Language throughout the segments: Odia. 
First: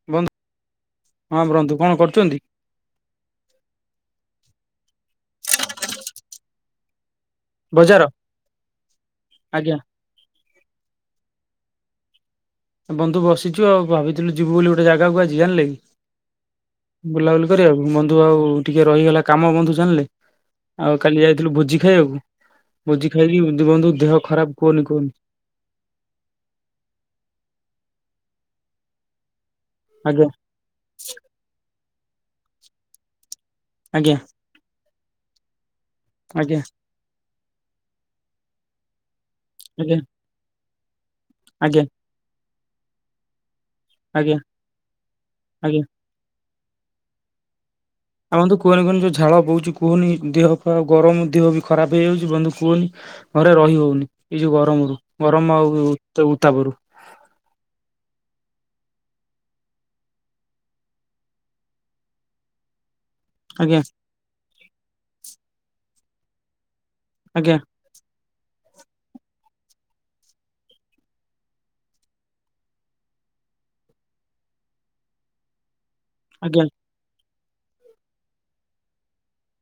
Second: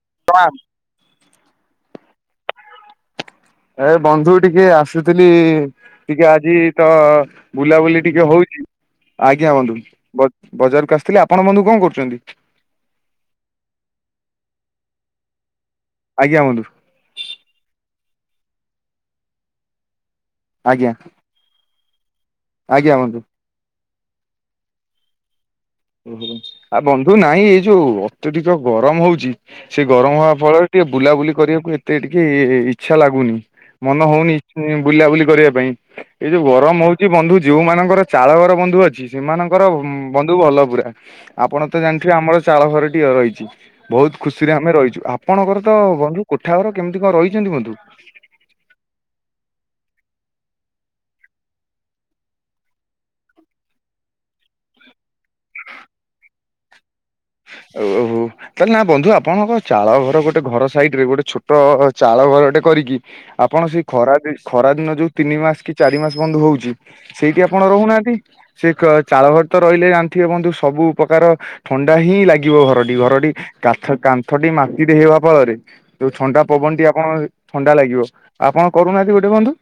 ବ ପ୍ରଣାମ। ହଁ ବ୍ରନ୍ଧୁ କଣ କରୁଚନ୍ତି? ଏ ବନ୍ଧୁ ଟିକେ ଆସୁଥିଲି ଟିକେ ଆଜି ତ ବୁଲାବୁଲି ବଜାର ଟିକେ ହୋଉଚି ଆଜ୍ଞା ବନ୍ଧୁ। ବ-ବଜାରକୁ ଆସିଥିଲି ଆପଣ ବନ୍ଧୁ କଣ କରୁଚନ୍ତି? ବନ୍ଧୁ ବସିଚୁ ଆଉ ଭାବିଥିଲୁ ଯିବୁ ବୋଲି ଗୋଟେ ଜାଗାକୁ ଆଜି ଜାଣିଲେ କି। ଆଜ୍ଞା ବନ୍ଧୁ। ବୁଲାବୁଲି କରିବାକୁ ବନ୍ଧୁ ଆଉ ଟିକେ ରହିଗଲା କାମ ବନ୍ଧୁ ଜାଣିଲେ। ଆଜ୍ଞା ଆଉ କାଲି ଯାଇଥିଲୁ ଭୋଜି ଖାଇବାକୁ। ଭୋଜି ଖାଇକି ବନ୍ଧୁ ବନ୍ଧୁ ଦେହ ଖରାପ କୁହନି କୁହନି। ଓହୋ ଆ ବନ୍ଧୁ ନାଇଁ ଏ ଯୋଉ ଅତ୍ୟଧିକ ଗରମ ହୋଉଚି। ସେ ଗରମ ଆଜ୍ଞା ହବା ଫଳରେ ଟିକେ ବୁଲାବୁଲି କରିବାକୁ ଏତେ ଟିକେ ଇଚ୍ଛା ଲାଗୁନି ମନ ଆଜ୍ଞା ହୋଉନି ବୁଲାବୁଲି କରିବା ପାଇଁ ଏଇ ଯୋଉ ଆଜ୍ଞା ଗରମ ହୋଉ ବନ୍ଧୁ ଯେଉଁ ମାନଙ୍କର ଚାଳଘର ବନ୍ଧୁ ଅଛି। ସେମାନଙ୍କର ଆଜ୍ଞା ବନ୍ଧୁ ଭଲ ପୁରା। ଆପଣ ତ ଆଜ୍ଞା ଜାଣିଥିବେ ଆମର ଚାଳଘର ଟିଏ ରହିଚି। ବୋହୁତ ଆଜ୍ଞା ଖୁସିରେ ଆମେ ରହିଚୁ। ଆପଣଙ୍କର ତ ଆଜ୍ଞା। ବନ୍ଧୁ କୋଠାଘର କେମିତି କଣ ରହିଚନ୍ତି ବନ୍ଧୁ? ଆଉ ବନ୍ଧୁ କୁହନି କୁହନି ଯୋଉ ଝାଳ ବୋହୁଚି କୁହନି ଦେହ ଖ ଗରମ ଦେହ ବି ଖରାପ ହେଇଯାଉଚି ବନ୍ଧୁ କୁହନି। ଘରେ ରହି ହୋଉନି ଏ ଯୋଉ ଗରମରୁ। ଗରମ ଆଉ ଉତ୍ତା-ଉତ୍ତାପରୁ। ଓ ହୋଉ। ତାହେଲେ ନା ବନ୍ଧୁ ଆପଣଙ୍କ ଚାଳ ଘର ଗୋଟେ ଘର ସାଇଟ୍ ରେ ଗୋଟେ ଛୋଟ ଚାଳ ଘରଟେ କରିକି ଆପଣ ଆଜ୍ଞା ସେଇ ଖରାଦି ଖରାଦିନ ଯୋଉ ତିନି ମାସ କି ଚାରି ମାସ ବନ୍ଧୁ ହୋଉଚି। ସେଇଠି ଆଜ୍ଞା ଆପଣ ରହୁନାହାନ୍ତି। ସେ କା ଚାଳଘରେ ତ ରହିଲେ ଜାଣିଥିବେ ବନ୍ଧୁ ସବୁ ପ୍ରକାର ଥ ଣ୍ଡା ହିଁ ଲାଗିବ ଘରଟି। ଘରଟି କାନ୍ଥ-କାନ୍ଥଟି ମାଟିରେ ହେବା ଫଳରେ ଯୋଉ ଥଣ୍ଡା ଆଜ୍ଞା। ପବନଟି ଆପଣ ଥଣ୍ଡା ଲାଗିବ। ଆପଣ କରୁନାହାନ୍ତି ଗୋଟେ ବନ୍ଧୁ।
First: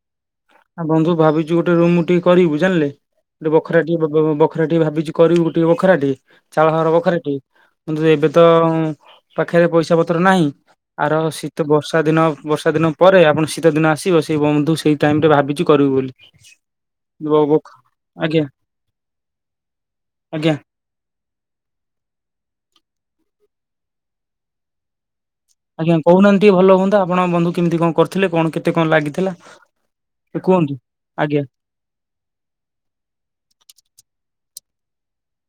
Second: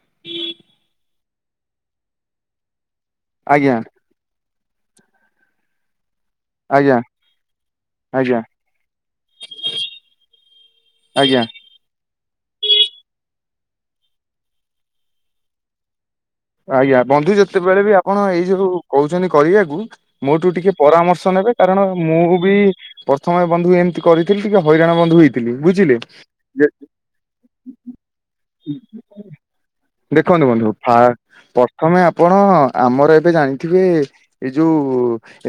ଆ ବନ୍ଧୁ ଭାବିଚୁ ଗୋଟେ ରୁମ୍ ଟିଏ କରିବୁ ଜାଣିଲେ। ଗୋଟେ ଆଜ୍ଞା ବଖରାଟିଏ ବ ବ-ବଖରା ଟିଏ ଭାବିଚି କରିବୁ ଗୋଟିଏ ବଖରାଟେ ଚାଳ ଘର ଆଜ୍ଞା ବଖରାଟି ବନ୍ଧୁ ଏବେ ଆଜ୍ଞା ତ ପାଖରେ ପଇସାପତ୍ର ନାହିଁ ଆର ଆଜ୍ଞା ଶୀତ ବର୍ଷା ଦିନ ବର୍ଷାଦିନ ପରେ ଆପଣ ଶୀତଦିନ ଆସିବ ସେଇ ବନ୍ଧୁ ସେଇ ଟାଇମ୍ ରେ ଭାବିଚି କରିବୁ ବୋଲି। ଆଜ୍ଞା ବନ୍ଧୁ ବ- ବଖ- ଯେତେବେଳେ ବି ଆପଣ ଏଇ ଆଜ୍ଞା ଯୋଉ କୋହୁଚନ୍ତି କରିବାକୁ ମୋ ଠୁ ଆଜ୍ଞା ଟିକେ ପରାମର୍ଶ ନେବେ କାରଣ ମୁଁ ବି ପ୍ରଥମେ ବନ୍ଧୁ ଏମିତି କରିଥିଲି ଟିକେ ହଇରାଣ ବନ୍ଧୁ ହେଇଥି ଆଜ୍ଞା କହୁନାହାନ୍ତି ଟିକେ ଭଲ ହୁଅନ୍ତା ଆପଣ ବନ୍ଧୁ କେମିତି କଣ କରିଥିଲେ କଣ କେତେ କଣ ଲାଗିଥିଲା। ଟିକେ ଦେଖନ୍ତୁ ବନ୍ଧୁ କୁହନ୍ତୁ? ଫା ଆଜ୍ଞା ପ୍ରଥମେ ଆପଣ ଆମର ଏବେ ଜାଣିଥିବେ ଏଇ ଯୋଉ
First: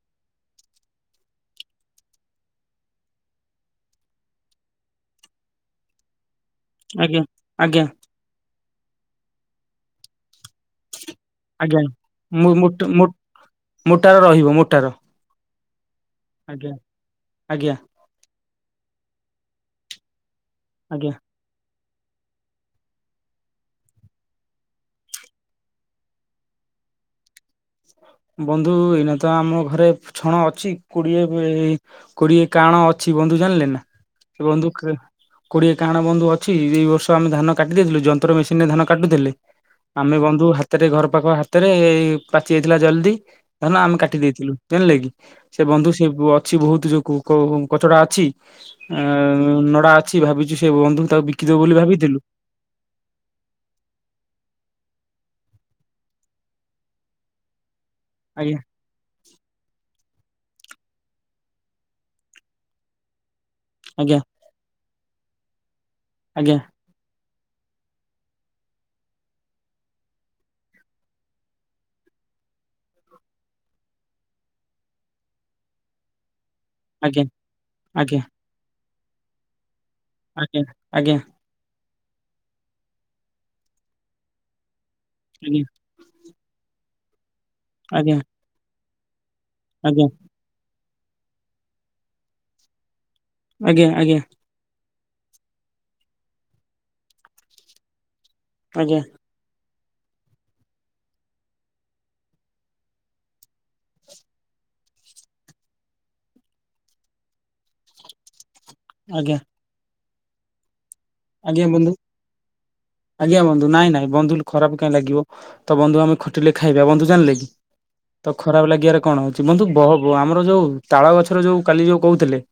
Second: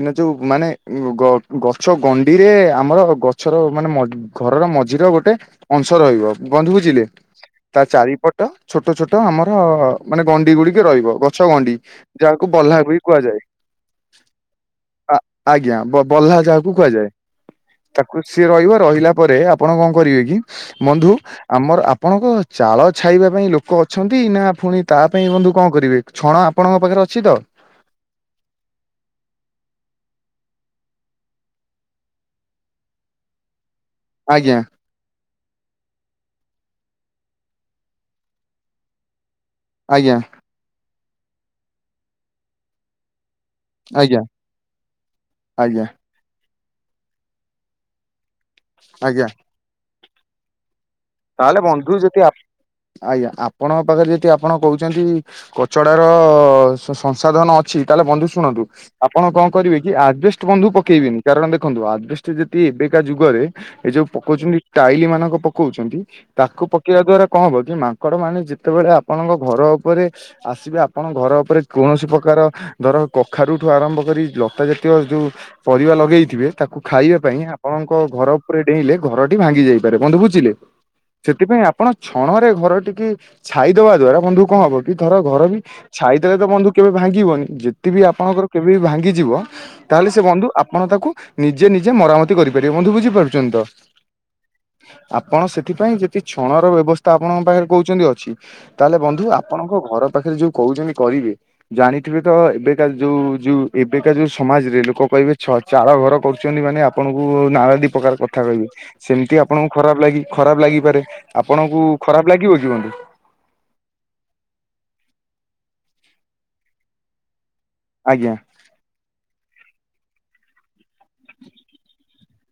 ଏଇନା ଯୋଉ ମାନେ ଗଛ ଗଣ୍ଡିରେ ଆମର ଗଛର ମାନେ ମ ଘରର ମଝିର ଗୋଟେ ଅଂଶ ରହିବ। ବନ୍ଧ ବୁଝିଲେ। ଆଜ୍ଞା ତା ଆଜ୍ଞା ଚାରିପଟ ଛୋଟ ଛୋଟ ଆମର ମାନେ ଗଣ୍ଡି ଗୁଡିକ ରହିବ ବ ଗଛଗଣ୍ଡି ଆଜ୍ଞା ଯାହାକୁ ମୋ- ବହ୍ଲା ମୋଟ- ବି ମୋଟ- କୁହାଯାଏ ମୋଟାର ରହିବ ମୋଟାର ଆ ଆଜ୍ଞା ବଲ୍ହା ଆଜ୍ଞା ଯାହାକୁ କୁହାଯାଏ। ଆଜ୍ଞା ତାକୁ ସିଏ ରହିବ ରହିଲା ପରେ ଆପଣ କଣ କରିବେ କି ଆଜ୍ଞା। ବନ୍ଧୁ ଆମର ଆପଣଙ୍କ ଚାଳ ଛାଇବା ପାଇଁ ଲୋକ ଅଛନ୍ତି ନା ପୁଣି ତା ପାଇଁ ବନ୍ଧୁ କଣ କରିବେ ଛଣ ଆପଣଙ୍କ ପାଖରେ ଅଛି ତ? ବନ୍ଧୁ ଏଇନା ତ ଆମ ଘରେ ଛଣ ଅଛି କୋଡିଏ ଏ କୋଡିଏ କାଣ ଅଛି ବନ୍ଧୁ ଜାଣିଲେ ନା ସେ ଆଜ୍ଞା ବନ୍ଧୁ‌ କା କୋଡ଼ିଏ କାହାଣ ବନ୍ଧୁ ଅଛି ଏଇ ବର୍ଷ ଆମେ ଧାନ କାଟି ଦେଇଥିଲୁ ଯନ୍ତ୍ର ମେସିନ ରେ ଧାନ କାଟିଦେଲେ। ଆମେ ଆଜ୍ଞା ବନ୍ଧୁ ହାତରେ ଘର ପାଖ ହାତରେ ଏଇ ପାଚି ଯାଇଥିଲା ଜଲଦି ଧାନ ଆମେ କାଟି ଆଜ୍ଞା ଆଜ୍ଞା ଦେଇଥିଲୁ ଜାଣିଲେ କିି ସେ ଆଜ୍ଞା ବନ୍ଧୁ ସେ ଅଛି ବହୁତ ଯୋଉ କଚ କଚଡା ଅଛି ଆଜ୍ଞା ଅ ନଡା ଅଛି ଭାବିଛୁ ସେ ବନ୍ଧୁ ତାକୁ ବିକିଦବୁ ତାହେଲେ ବୋଲି ବନ୍ଧୁ ଭାବିଥିଲୁ ଯଦି ଆ ଆଜ୍ଞା ଆପଣଙ୍କ ପାଖରେ ଯଦି ଆପଣ କହୁଚନ୍ତି କଚଡାର ସ ସଂସାଦନ ଅ ଛି ତାହେ ହେଲେ ବନ୍ଧୁ ଆଜ୍ଞା ଶୁଣନ୍ତୁ ଆପଣ କଣ କରିବେ କି ଆଡବେଷ୍ଟ ବନ୍ଧୁ ପକେଇବେନି କାରଣ ଦେଖନ୍ତୁ ଆବେଷ୍ଟ ଯଦି ଏବେକା ଯୁଗରେ ଏ ଯୋଉ ଆଜ୍ଞା ପକଉଚନ୍ତି ଟାଇଲି ମାନଙ୍କ ପକଉଚନ୍ତି ତାକୁ ପକେଆ ଦ୍ଵାରା କଣ ହରଚି ମାଙ୍କଡ ମାନେ ଯେତେବେଳେ ଆପଣଙ୍କ ଘର ଉପରେ ଆସିବେ ଆପଣ ଘର ଉପରେ କୌଣସି ପ୍ରକାର ଧର କଖାରୁଠୁ ଆରମ୍ଭ କରି ଲତା ଜାତୀୟ ଯୋଉ ପରିବା ଲଗେଇଥିବେ ତାକୁ ଖାଇବା ଆଜ୍ଞା ପାଇଁ ଆପଣଙ୍କ ଆଜ୍ଞା ଘର ଉପରେ ଡେଇଁଲେ ଘରଟି ଭାଙ୍ଗି ଯାଇପାରେ। ବନ୍ଧୁ ବୁଝିଲେ? ଆଜ୍ଞା ଆଜ୍ଞା। ସେଥିପାଇଁ ଆପଣ ଛଣ ରେ ଘର ଟିକି ଛାଇଦବା ଦ୍ଵାରା ବନ୍ଧୁ କଣ ହବ କି ଧର ଘର ବି ଛାଇଦେଲେ ତ ବନ୍ଧୁ କେବେ ଭାଙ୍ଗିବନି ଯେତି ବିି ଆଜ୍ଞା ଆପଣଙ୍କର କେବେ ବିି ଭାଙ୍ଗିଯିବ ଆଜ୍ଞା ଆଜ୍ଞା ତାହେଲେ ସେ ବନ୍ଧୁ ଆପଣ ତାକୁ ନିଜେ ନିଜେ ମରାମତି କରିପାରିବେ। ବନ୍ଧୁ ବୁଝିପାରୁ ଚନ୍ତି ତ ଆଜ୍ଞା ଆପଣ ସେ ସେଥିପାଇ ଯଦି ଛଣ ର ବ୍ୟବସ୍ଥ ଆପଣଙ୍କ ପାଖରେ କହୁଚନ୍ତି ଅଛି ଆଜ୍ଞା ତାହାହେଲେ ଆଜ୍ଞା ବନ୍ଧୁ ଆ ଆପଣଙ୍କ ଘର ପାଖରେ ଯୋଉ କହୁଚନ୍ତି କରିବେ ଜାଣିଥିବେ ତ ଏବେକା ଯୋଉ ଯୋଉ ଏବେକା ଯୋଉ ସମାଜରେ ଲୋକ କହିବେ ଛ ଚଳ ଘର କରୁଚନ୍ତି ମାନେ ଆପଣଙ୍କୁ ନାଳ ଦି ପ୍ରକାର କଥା କହିବେ। ଆଜ୍ଞା ସେମିତି ଆପଣଙ୍କୁ ଖରାପ ଲାଗି ଖରାପ ଲାଗିପାରେ। ଆଜ୍ଞା ଆପଣଙ୍କୁ ବନ୍ଧୁ ଖରାପ ଲାଗିବ କି ବନ୍ଧୁ? ଆଜ୍ଞା ବନ୍ଧୁ ନାଇଁ ନାଇଁ ବନ୍ଧୁ ଖରାପ କାଇଁ ଲାଗିବ। ତ ବନ୍ଧୁ ଆମେ ଖଟେ ଖାଇବା। ବନ୍ଧୁ ଜାଣିଲେ କି ଆଜ୍ଞା ତ ଖରାପ ଲାଗିବାରେ କଣ ଅଛି। ବନ୍ଧୁ ବବ ଆମର ଯୋଉ ତାଳ ଗଛର ଯୋଉ କାଲି ଯୋଉ କହୁଥିଲେ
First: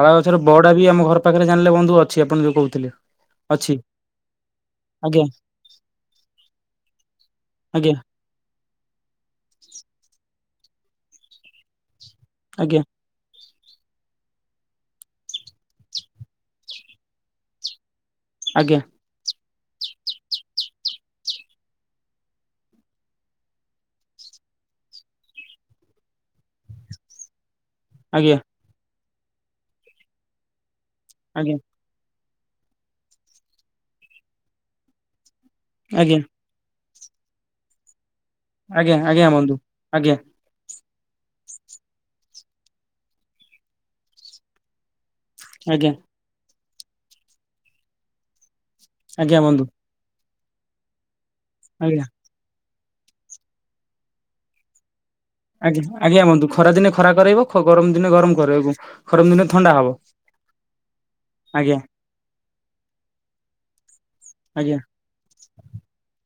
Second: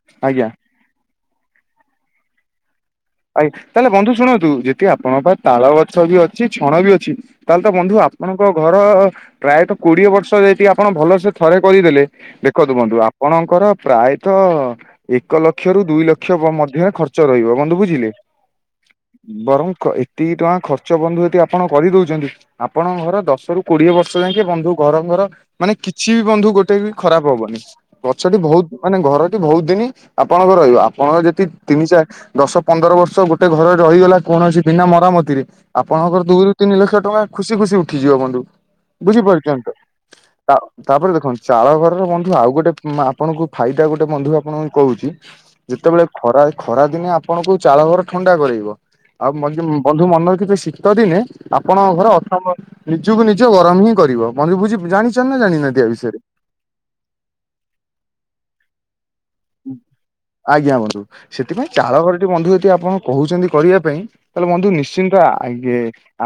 ତାଳ ଗଛରେ ଆଜ୍ଞା। ବଡା ବି ଆମ ଘର ପାଖରେ ଜାଣିଲେ ବନ୍ଧୁ ଅଛି ଆପଣ ଯୋଉ କହୁଥିଲେ। ଆଜ୍ଞା ଅଛି ତାହେଲେ ବନ୍ଧୁ ଶୁଣନ୍ତୁ ଯଦି ଆପଣଙ୍କ ଆଜ୍ଞା ପା ତାଳ ଗଛ ବି ଅଛି ଛଣ ବି ଅଛି ତାହେଲେ ତ ଆଜ୍ଞା ବନ୍ଧୁ ଆ ଆପଣଙ୍କ ଘର ପ୍ରାୟତଃ କୋଡିଏ ବର୍ଷ ଯାଇକି ଆପଣ ଭଲ ସେ ଥରେ କରିଦେଲେ ଦେଖନ୍ତୁ ଆଜ୍ଞା ବନ୍ଧୁ ଆପଣଙ୍କର ପ୍ରାୟତଃ ଏକ ଲକ୍ଷ ରୁ ଦୁଇ ଲକ୍ଷ ମଧ୍ୟରେ ଖର୍ଚ୍ଚ ରହିବ। ବନ୍ଧୁ ବୁଝି ଝିଲେ? ଆଜ୍ଞା। ବରଂ ଏତିକି ଟଙ୍କା ଖର୍ଚ୍ଚ ବନ୍ଧୁ ଏ ଆପଣ କରିଦଉଛନ୍ତି। ଆପଣଙ୍କ ଘର ଦଶ ରୁ କୋଡିଏ ବର୍ଷ ଯାଙ୍କେ ବନ୍ଧୁ ଘର ଘର ମାନେ କିଛି ବି ବନ୍ଧୁ ଗୋଟେ ବି ଖରାପ ହବନି। ଗଛଟି ବହୁତ ମାନେ ଘରଟି ବହୁତ ଦିନି ଆପଣଙ୍କର ରହିବ। ଆପଣଙ୍କର ଯଦି ଆଜ୍ଞା ତିନି ଚାରି ଦଶ ପନ୍ଦର ବର୍ଷ ଗୋଟେ ଘରେ ରହିଗଲା କୌଣସି ବିନା ମରାମତିରେ, ଆଜ୍ଞା ଆଜ୍ଞା ଆପଣଙ୍କର ଦୁଇରୁ ତିନି ଲକ୍ଷ ଟଙ୍କା ଖୁସି ଖୁସି ଉଠିଯିବ ବନ୍ଧୁ। ଆଜ୍ଞା ବୁଝି ଆଜ୍ଞା ବନ୍ଧୁ ପାରୁଛନ୍ତି ଆଜ୍ଞା ତ? ତାପରେ ଦେଖନ୍ତୁ ଚାଳ ଘରର ବନ୍ଧୁ ଆଉ ଗୋଟେ ଆପଣଙ୍କୁ ଫାଇଦା ଗୋଟେ ବନ୍ଧୁ ଆପଣଙ୍କୁ କହୁଛି। ଆଜ୍ଞା ଯେତେବେଳେ ଖରା ଖରା ଦିନେ ଆପଣଙ୍କୁ ଚାଳଘର ଥଣ୍ଡା କରେଇବ। ଆଉ ମ ବନ୍ଧୁ ମନେ ରଖିଥିବେ ଶୀତ ଦିନେ ଆପଣଙ୍କ ଆଜ୍ଞା ଘର ଅ ନିଜକୁ ନିଜ ଗରମ ହିଁ କରିବ। [unintelligible] ବୁଝି ଜାଣିଛ ଆଜ୍ଞା ଆଜ୍ଞା ବନ୍ଧୁ ଖରା ଦିନେ ଖରା କରେଇବ। ଖ ଗରମ ଦିନେ ଗରମ କରେଇବ ଖରମ ଦିନେ ଥଣ୍ଡା ହବ। ଆଜ୍ଞା ବନ୍ଧୁ ସେଥିପାଇଁ ଆଜ୍ଞା ଚାଳଘରଟି ବନ୍ଧୁ ଯଦି ଆପଣ କହୁଛନ୍ତି କରିବା ପାଇଁ ତାହେଲେ ବନ୍ଧୁ ଆଜ୍ଞା ନିଶ୍ଚ ଶ୍ଚିତ ଆଗେ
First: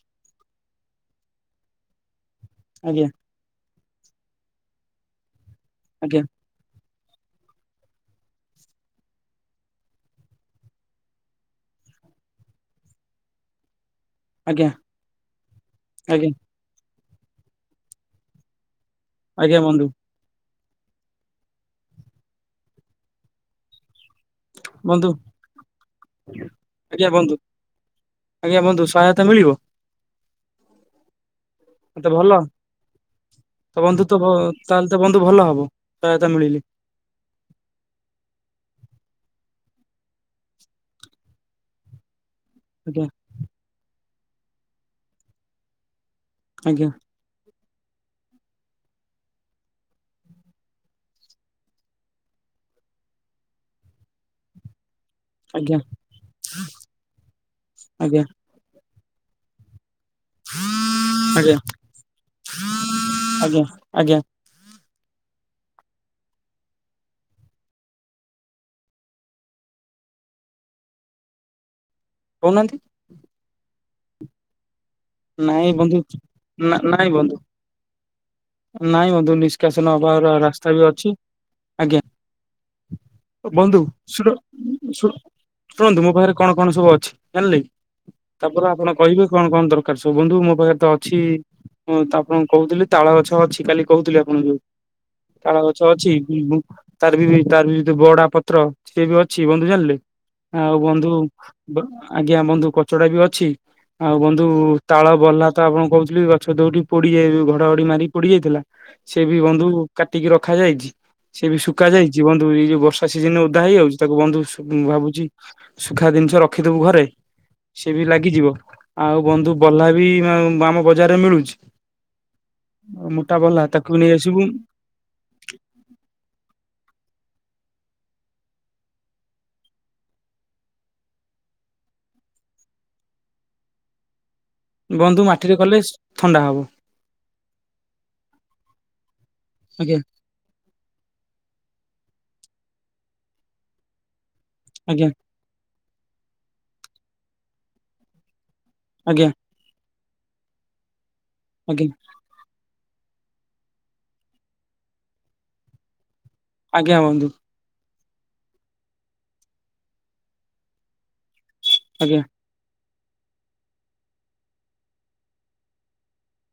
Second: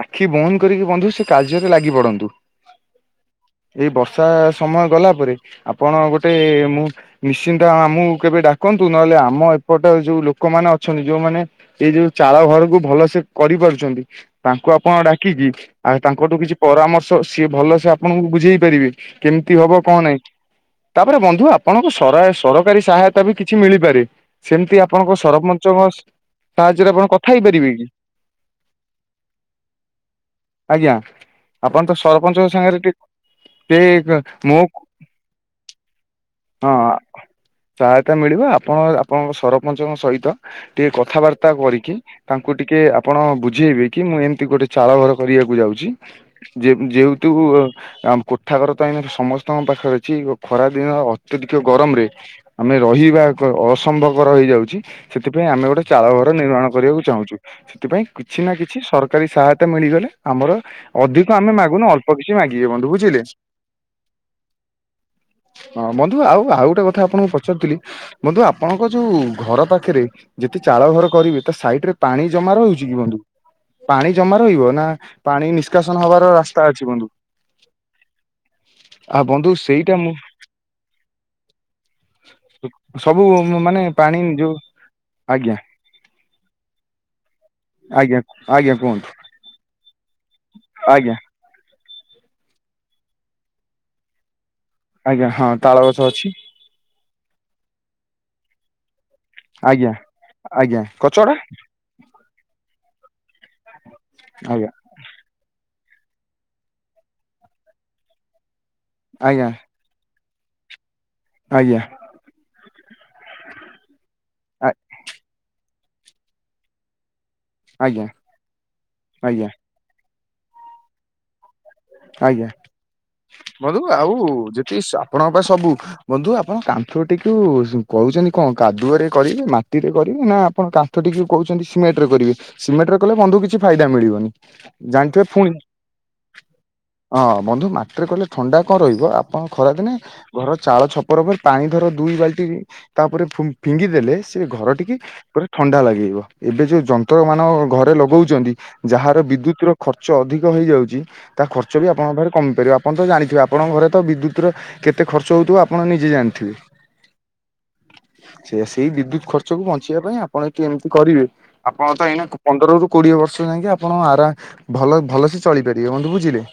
ଆଖି ବନ୍ଦ୍ କରିକି ବନ୍ଧୁ ସେ କାର୍ଯ୍ୟରେ ଲାଗି ପଡନ୍ତୁ। ଆଜ୍ଞା। ଏଇ ବର୍ଷା ସମୟ ଗଲା ପରେ ଆପଣ ଆଜ୍ଞା ଗୋଟେ ମୁଁ ମେସିନ୍ ଟା ଆଣ ମ ମକୁ କେବେ ଡାକନ୍ତୁ, ନହେଲେ ଆମ ଏପଟେ ଯୋଉ ଲୋକମାନେ ଅଛନ୍ତି ଯୋଉମାନେ ଏଇ ଯୋଉ ଚାଳ ଘରକୁ ଭଲ ସେ କରି ପାରୁଛନ୍ତି। ଆଜ୍ଞା ତାଙ୍କୁ ଆପଣ ଡାକିକି, ଆଉ ଆଜ୍ଞା ତାଙ୍କଠୁ କିଛି ପରାମର୍ଶ ସିଏ ଭଲ ସେ ଆପଣଙ୍କୁ ବୁଝେଇ ପାରିବେ। କେମିତି ଆଜ୍ଞା ହବ ବନ୍ଧୁ କଣ ନାହିଁ। ତାପରେ ବନ୍ଧୁ ଆପଣଙ୍କୁ ସରା ସର କାରୀ ସହାୟତା ବି କିଛି ମିଳିପାରେ। ସେମିତି ବନ୍ଧୁ ଆପଣଙ୍କ ସରପଞ୍ଚଙ୍କ ସାହାଯ୍ୟରେ ଆଜ୍ଞା ଆପଣ କଥା ବନ୍ଧୁ ହେଇପାରିବେ କି? ଆଜ୍ଞା ବନ୍ଧୁ ସହାୟତା ମିଳିବ? ଆଜ୍ଞା ଆପଣ ତ ମତେ ଭଲ ସରପଞ୍ଚଙ୍କ ସାଙ୍ଗରେ ଟିକ୍ ଟେ ତ ବନ୍ଧୁ ତ ଭ- ମୁଁ ତାହେଲେ ବନ୍ଧୁ ଭଲ ହବ ସହାୟତା ମିଳିଲେ। ସହାୟତା ମିଳିବ ଆପଣ ଆପଣଙ୍କ ସରପଞ୍ଚଙ୍କ ସହିତ ଟିକେ କଥାବାର୍ତ୍ତା କରିକି ତାଙ୍କୁ ଟିକେ ଆଜ୍ଞା ଆପଣ ବୁଝେଇବେ କି ମୁଁ ଏମିତି ଗୋଟେ ଚାଳ ଘର କରିବାକୁ ଯାଉଛି। ଯେ ଆଜ୍ଞା ଯେଉ ମୁଁ କୋଠା ଘର ତ ଏଇନା ସମସ୍ତଙ୍କ ପାଖରେ ଅଛି ଖରାଦିନ ଅତ୍ୟଧିକ ଗରମରେ ଆମେ ରହିବା ଅସମ୍ଭବକର ହେଇଯାଉଛି। ସେଥିପାଇଁ ଆମେ ଆଜ୍ଞା ଗୋଟେ ଚାଳ ଘର ନିର୍ମାଣ କରିବାକୁ ଚାହୁଁଛୁ। ସେଥିପାଇଁ ଆଜ୍ଞା କିଛି ନା କିଛି ସରକାର ସରକାରୀ ସହାୟତା ମିଳିଗଲେ ଆମର ଅଧିକ ଆମେ ଆଜ୍ଞା ମାଗୁନୁ ଅଳ୍ପ କିଛି ମାଗିବେ ବନ୍ଧୁ ବୁଝିଲେ। ଆଜ୍ଞା ଆଜ୍ଞା। ହଁ ବନ୍ଧୁ ଆଉ ଆଉ ଗୋଟେ କଥା ଆପଣଙ୍କୁ ପଚାରୁଥିଲି ବନ୍ଧୁ ଆପଣଙ୍କ ଯୋଉ ଘର ପାଖରେ ଯେତେ ଚାଳ ଘର କରିବେ ତା ସାଇଡରେ ପାଣି ଜମା କହୁନାହାନ୍ତି। ରହୁଛି କି ବନ୍ଧୁ? ପାଣି ଜମା ରହିବ ନା ପାଣି ନାଇଁ ବନ୍ଧୁ ନିଷ୍କାସନ ହବାର ରାସ୍ତା ନା ଅଛି ବନ୍ଧୁ? ନାଇଁ ନାଇଁ ଆଉ ବନ୍ଧୁ ନିଷ୍କାସନ ସେଇଟା ମୁଁ ହବାର ରାସ୍ତା ବି ଅଛି। ଆଜ୍ଞା। ସବୁ ବନ୍ଧୁ ମାନେ ପାଣି ଶୁଣ ଯୋଉ ଶୁଣ ଆଜ୍ଞା ଶୁଣନ୍ତୁ ମୋ ପାଖରେ କଣ କଣ ସବୁ ଅଛି ଜାଣିଲେ କି। ଆଜ୍ଞା ତାପରେ ଆଜ୍ଞା ଆପଣ କୁହନ୍ତୁ କହିବେ କଣ କଣ ଦରକାର। ବନ୍ଧୁ ମୋ ପାଖରେ ତ ଆଜ୍ଞା ଅଛି ତ ଆପଣଙ୍କୁ କହୁଥିଲି ତାଳ ଗଛ ଅଛି କାଲି କହୁଥିଲି ଆପଣଙ୍କୁ ତାଳ ଗଛ ଅଛି। ତାର ବି ତାର ବି ବଡା ପତ୍ର। ସଏ ବି ଅଛି ବନ୍ଧୁ ଆଜ୍ଞା ଜାଣିଲେ। ଆଉ ଆଜ୍ଞା ବନ୍ଧୁ କଚଡା ଆଜ୍ଞା ବନ୍ଧୁ କଚଡା ବି ଅଛି। ଆଉ ବନ୍ଧୁ ଆଜ୍ଞା ତାଳ ବଲ୍ହା ତ ଆପଣଙ୍କୁ କହୁଥିଲି ଗଛ ଦୋଓଟି ପୋଡିଯାଇ ଘଡଘଡି ମାରି ପୋଡି ଯାଇଥିଲା। ସେ ବି ଆଜ୍ଞା ବନ୍ଧୁ କାଟିକି ରଖା ଯାଇଛି, ସେ ବି ଆଜ୍ଞା ଶୁଖା ଯାଇଛି। ଯିଏ ବନ୍ଧୁ ଏଇ ଯୋଉ ବର୍ଷା ସିଜନ ଓଦା ହେଇଯାଉଛି ତାକୁ ବନ୍ଧୁ ଭାବୁଛି ସୁଖା ଜିନିଷ ରଖିଦବୁ ଘରେ ସି ବି ଆଜ୍ଞା ଲାଗିଯିବ ଆଉ ଆଜ୍ଞା ବନ୍ଧୁ। ବଲ୍ଲା ବି ଆମ ବଜାରରେ ମିଳୁଛି। ଆଜ୍ଞା ମୋଟା ବହ୍ଲା ବନ୍ଧୁ ତାକୁ ନେଇ ଆଉ ଆସିବୁ। ଯେତିିକି ଆପଣଙ୍କ ପାଇଁ ସବୁ। ବନ୍ଧୁ ଆପଣ କାନ୍ଥ ଟିକୁ କହୁଛନ୍ତି କଣ କାଦୁଅରେ କରିବେ ନା ମାଟିରେ କରିବେ ନା ଆପଣ କା ତ ଟିକେ କହୁଛନ୍ତି ସିମେଟରେ କରିବେ ସିମେଣ୍ଟରେ କଲେ ବନ୍ଧୁ କିଛି ଫାଇଦା ମିଳିବନି। ବନ୍ଧୁ ଜାଣିଥିବେ ପୁଣି ମାଟିରେ କଲେ ଥଣ୍ଡା ହବ। ହଁ ବନ୍ଧୁ ମାଟିରେ କହିଲେ ଥଣ୍ଡା କଣ ରହିବ ଆପଣ ଖରାଦିନେ ଆଜ୍ଞା। ଘର ଚାଳ ଛପର ପରେ ପାଣି ଧର ଦୁଇ ବାଲ୍ଟି ତାପରେ ଫୁଫିଙ୍ଗିଦେଲେ। ଏ ଘର ଟିକି ଆଜ୍ଞା ଗୋଟେ ଥଣ୍ଡା ଲାଗିବ ଏବେ ଯୋଉ ଯନ୍ତ୍ର ମାନବ ଘରେ ଲଗଉଚନ୍ତି। ଯାହାର ଆଜ୍ଞା ବିଦ୍ୟୁତ୍ ର ଖର୍ଚ୍ଚ ଅଧିକ ହେଇଯାଉଚି ତା ଖର୍ଚ୍ଚ ଆଜ୍ଞା ବି ଆପଣଙ୍କ ପାଖରେ କମିପାରିବ ଆପଣ ତ ଜାଣିଥିବେ ଆପଣଙ୍କ ଘରେ ତ ବିଦ୍ୟୁତ୍ ର କେତେ ଖର୍ଚ୍ଚ ହେଉଥୁବ ଆପଣ ନିଜେ ଜାଣିଥିବେ। ଆଜ୍ଞା ବନ୍ଧୁ। ସେ ସେଇ ବିଦ୍ୟୁତ ଖର୍ଚ୍ଚକୁ ବଞ୍ଚେଇବା ପାଇଁ ଆପଣ ଏଠି ଏମିତି କରିବେ ଆପଣ ତ ଆଜ୍ଞା ଏଇନା ପନ୍ଦରରୁୁ କୋଡିଏ ବର୍ଷ ଯାଇକି ଆପଣ ଆରାମ ଭଲ ଭଲସେ ଚଳିପାରିବେ ବନ୍ଧୁ ବୁଝିଲେ।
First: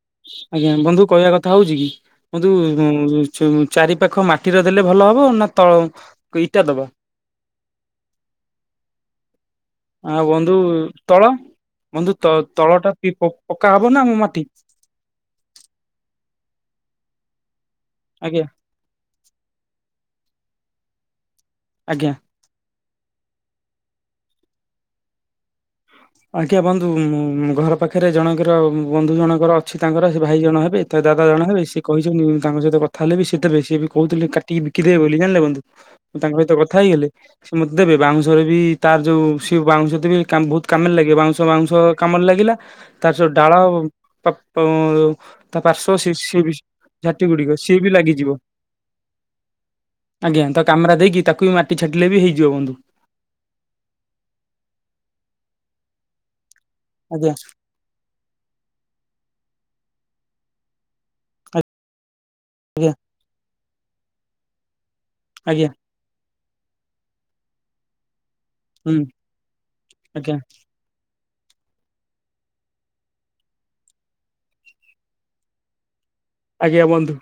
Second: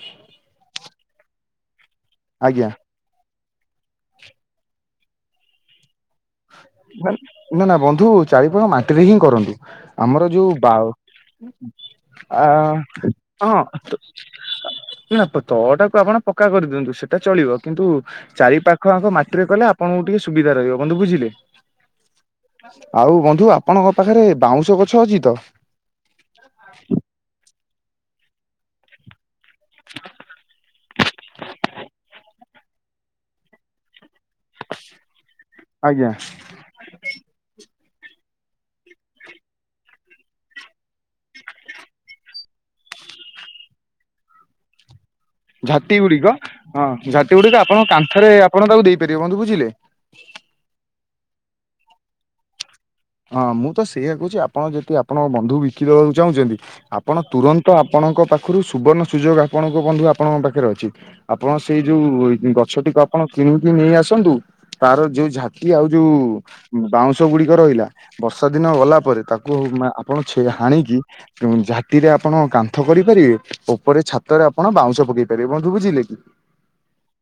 ଆଜ୍ଞା ବନ୍ଧୁ କହିବା କଥା ହୋଉଚି କି ଆଜ୍ଞା ବନ୍ଧୁ ଚାରି ପାାଖ ମାଟିର ଦେଲେ ଭଲ ହବ ନା ତ ନା ନା ବନ୍ଧୁ ଚାାରିପାଖ ମାଟିରେ ହିଁ କରନ୍ତି। ଆଉ ଆମର ଯୋଉ ବନ୍ଧୁ ବାଓ ତଳ ବନ୍ଧୁ ତଳ ଆଁ ଟା ହଁ। ପକ୍କା ହବ ନା ମାଟି ନା ତଳଟାକୁ ଆପଣ ପକ୍କା କରିଦିଅନ୍ତୁ ସେଟା ଚଳିବ କିନ୍ତୁ ଆଜ୍ଞା ଚାରି ପାଖ ଆପଣ ମାଟିରେ କଲେ ଆପଣଙ୍କୁ ଟିକେ ସୁବିଧା ରହିବ ବନ୍ଧୁ ବୁଝିଲେ। ଆଜ୍ଞା। ଆଉ ବନ୍ଧୁ ଆପଣଙ୍କ ପାଖରେ ବାଉଁଶ ଗଛ ଅଛି ତ? ଆଜ୍ଞା ବନ୍ଧୁ ଘର ପାଖରେ ଜଣଙ୍କର ବନ୍ଧୁ ଜଣଙ୍କର ଅଛି ତାଙ୍କର ସେ ଭାଇ ଜଣେ ହେବେ ତା ଦାଦା ଜଣେ ହେବେ ସେ କହିଛନ୍ତି ତାଙ୍କ ସହିତ କଥା ହେଲେ ବି ସେ ଦେବେ ସିଏ ବି କହୁଥିଲେ କା ଟିକେ ବିକିଦେବେ ବୋଲି ଜାଣିଲେ ବନ୍ଧୁ ଆଜ୍ଞା ତାଙ୍କ ସହିତ କଥା ହେଇଗଲେ। ସେ ମତେ ଦେବେ ବାଉଁଶରେ ବି ତାର ଯୋଉ ସି ବାଉଁଶ ଦେବେ କାମ ବହୁତ କାମରେ ଲାଗିବ ବାଉଁଶ ବାଉଁଶ କାମରେ ଲାଗିଲା ତାର ସବୁ ଡାଳ ଆଉ ପ ପ ଝାଟି ଗୁଡ଼ିକ ହଁ ଝାଟି ଗୁଡ଼ିକ ସିଏ ବି ଆପଣଙ୍କ ଲାଗିଯିବ କାନ୍ଥରେ ଆପଣ ତାକୁ ଦେଇପାରିବେ, ବନ୍ଧୁ ବୁଝିଲେ? ଆଜ୍ଞା ତ କାମରା ଦେଇକି ତାକୁ ବି ମାଟି ଛାଟିଲେ ବି ହେଇଯିବ ବନ୍ଧୁ। ହଁ ମୁଁ ତ ସେଇଆ କହୁଚି ଆପଣ ଯଦି ଆପଣଙ୍କ ବନ୍ଧୁ ବିକି ଦେବାକୁ ଚାହୁଁଛନ୍ତି ଆପଣ ଆଜ୍ଞା ତୁର ତ ଆପଣଙ୍କ ପାଖୁରୁ ସୁବର୍ଣ୍ଣ ସୁଯୋଗ ଆପଣଙ୍କ ବନ୍ଧୁ ଆପଣଙ୍କ ପାଖରେ ଅଛି ଆପଣ ସେଇ ଯୋଉ ଆଜ୍ଞା ଗଛଟିକୁ ଆପଣ କିଣିକି ନେଇ ଆସନ୍ତୁ ତାର ଯୋଉ ଝାଟି ଆଜ୍ଞା ଆଉ ଯୋଉ ବାଉଁଶ ଗୁଡ଼ିକ ରହିଲା। ବର୍ଷା ଦିନ ହୁଁ ଗଲା ପରେ ତାକୁ ମେ ଆପଣ ଆଜ୍ଞା ଛେ ହାଣିକି ଏବଂ ଝାଟିରେ ଆପଣ କାନ୍ଥ କରିପାରିବେ। ଓପରେ ଛାତରେ ଆପଣ ବାଉଁଶ ପକେଇ ପାରିବେ ବନ୍ଧୁ ବୁଝିଲେ କି? ଆଜ୍ଞା ବନ୍ଧୁ।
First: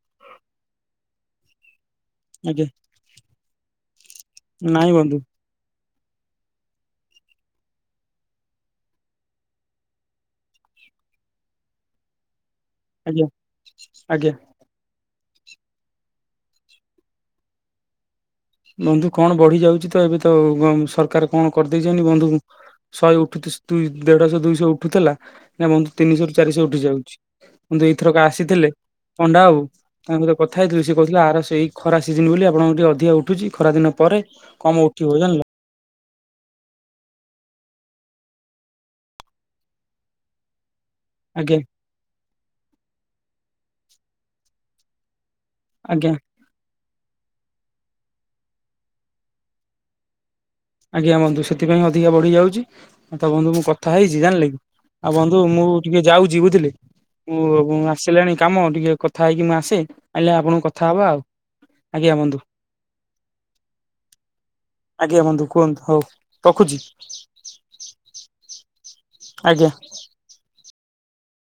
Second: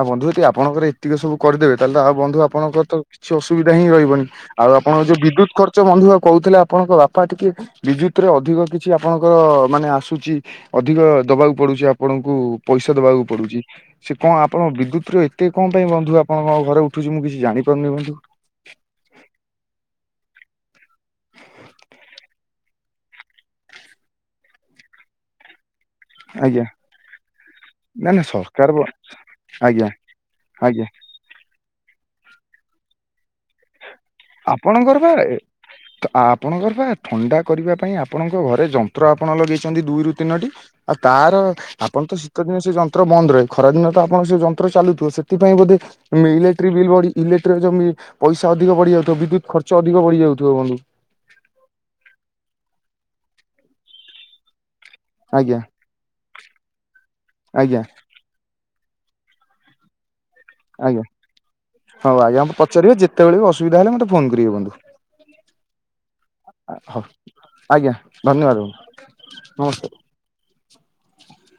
ଆଉ ବନ୍ଧୁ ଯଦି ଆପଣଙ୍କର ଏତିକ ସବୁ କରିଦେବେ ତାଲେ ତ ଆଉ ବନ୍ଧୁ ଆଜ୍ଞା ଆପଣଙ୍କର ତ କିଛି ଅସୁବିଧା ହିଁ ରହିବନି ଆଉ ନାଇଁ ଆପଣ ଯୋଉ ବନ୍ଧୁ ବିଦ୍ୟୁତ କର୍ ଚ ବନ୍ଧୁ ଆଉ କହୁଥିଲେ ଆପଣଙ୍କ ବାପା ଟିକେ ବିଦ୍ୟୁତରେ ଅଧିକ କିଛି ଆପଣଙ୍କର ମାନେ ଆସୁଚି। ଅଧିକ ଦବାକୁ ପଡ଼ୁଚି ଆପଣଙ୍କୁ ପଇସା ଦବାକୁ ଆଜ୍ଞା ପଡ଼ୁଚି ସେ କଁ ଆଜ୍ଞା ଆ ପଣ ବିଦ୍ୟୁତର ଏତେ କଁ ପାଇଁ ବନ୍ଧୁ ଆପଣଙ୍କ ଘରେ ଉଠୁଚି ମୁଁ କିଛି ଜାଣିପାରୁନେଇ ବନ୍ଧୁ। ବନ୍ଧୁ କଣ ବଢ଼ି ଯାଉଚି ତ ଏବେ ତ ଗ ସରକାର କଣ କରିଦେଇଚନ୍ତି ବନ୍ଧୁ। ଶହେ ଉଠୁଥିସ୍ ଦୁଇ ଦେଢ଼ ଶ ଦୁଇଶ ଉଠୁଥେଲା ନାଁ ବନ୍ଧୁ ତିନିଶରୁ ଆଜ୍ଞା ଚାରିଶ ଉଠି ଯାଉଚି। କିନ୍ତୁ ନା ଏଇଥରକ ନା ସରକାର ଆସିଥିଲେ ପଣ୍ଡା ବାବୁ ଆଜ୍ଞା ତାଙ୍କ ସହିତ କଥା ଆଜ୍ଞା ହେଇଥିଲି ସେ କହିଥିଲେ ଆର ସେଇ। ଖରା ସିଜନ୍ ବୋଲି ଆପଣଙ୍କ ଟିକିଏ ଅଧିକା ଉଠୁଛି ଖରା ଦିନ ପରେ କମ ଆପଣଙ୍କର ଉଠିବ ବା ଜାଣିଲ ତ ଆପଣଙ୍କର ବା ଥଣ୍ଡା କରିବା ପାଇଁ ଆପଣଙ୍କ ଘରେ ଯନ୍ତ୍ର ଆପଣ ଲଗେଇଛନ୍ତି ଦୁଇରୁ ତିନିଟି। ଆଉ ତାର ଆଜ୍ଞା ଆପଣ ତ ଶୀତ ଦିନେ ସେ ଯନ୍ତ୍ର ବନ୍ଦ ରହେ ଖରାଦିନ ତ ଆପଣ ସେ ଯନ୍ତ୍ର ଚାଲୁଥିବ ସେ ସେଥିପାଇଁ ବୋଧେ ଆଜ୍ଞା ଇଲେକ୍ଟ୍ରିକ ବିଲ୍ ବଢି ଇଲେକ୍ଟ୍ର ପଇସା ଅଧିକ ବଢିଯାଉଛି। ତ ବିଦ୍ୟୁତ ଖର୍ଚ୍ଚ ଅଧିକ ବଢି ଯାଉଥିବ ବନ୍ଧୁ? ଆଜ୍ଞା ବନ୍ଧୁ ସେଥିପାଇଁ ଅଧିକା ବଢ଼ିଯାଉଛି ତ ବନ୍ଧୁ ମୁଁ କଥା ହେଇଛି ଜାଣିଲେ କି? ଆଉ ବନ୍ଧୁ ଆଜ୍ଞା ମୁଁ ଟିକେ ଯାଉଛି ବୁଝିଲି ମୁଁ ଆଜ୍ଞା ଆସେ କଣି କାମ ଟିକେ କଥା ହେଇକି ମୁଁ ଆସେ ଆଇଲେ ଆପଣ ଆଜ୍ଞା ହଉ ଆଜ୍ଞା ମତେ ପଚାରିବେ ଯେତେବେଳେ ବି ଅସୁବିଧା ହେଲେ ମତେ ଫୋନ କରିବେ ବନ୍ଧୁ। ଆଜ୍ଞା ବନ୍ଧୁ କୁହନ୍ତୁ ହଉ ରଖୁଛି? ହଉ ଆଜ୍ଞା ଧନ୍ୟବାଦ ବନ୍ଧୁ। ଆଜ୍ଞା। ନମସ୍କାର।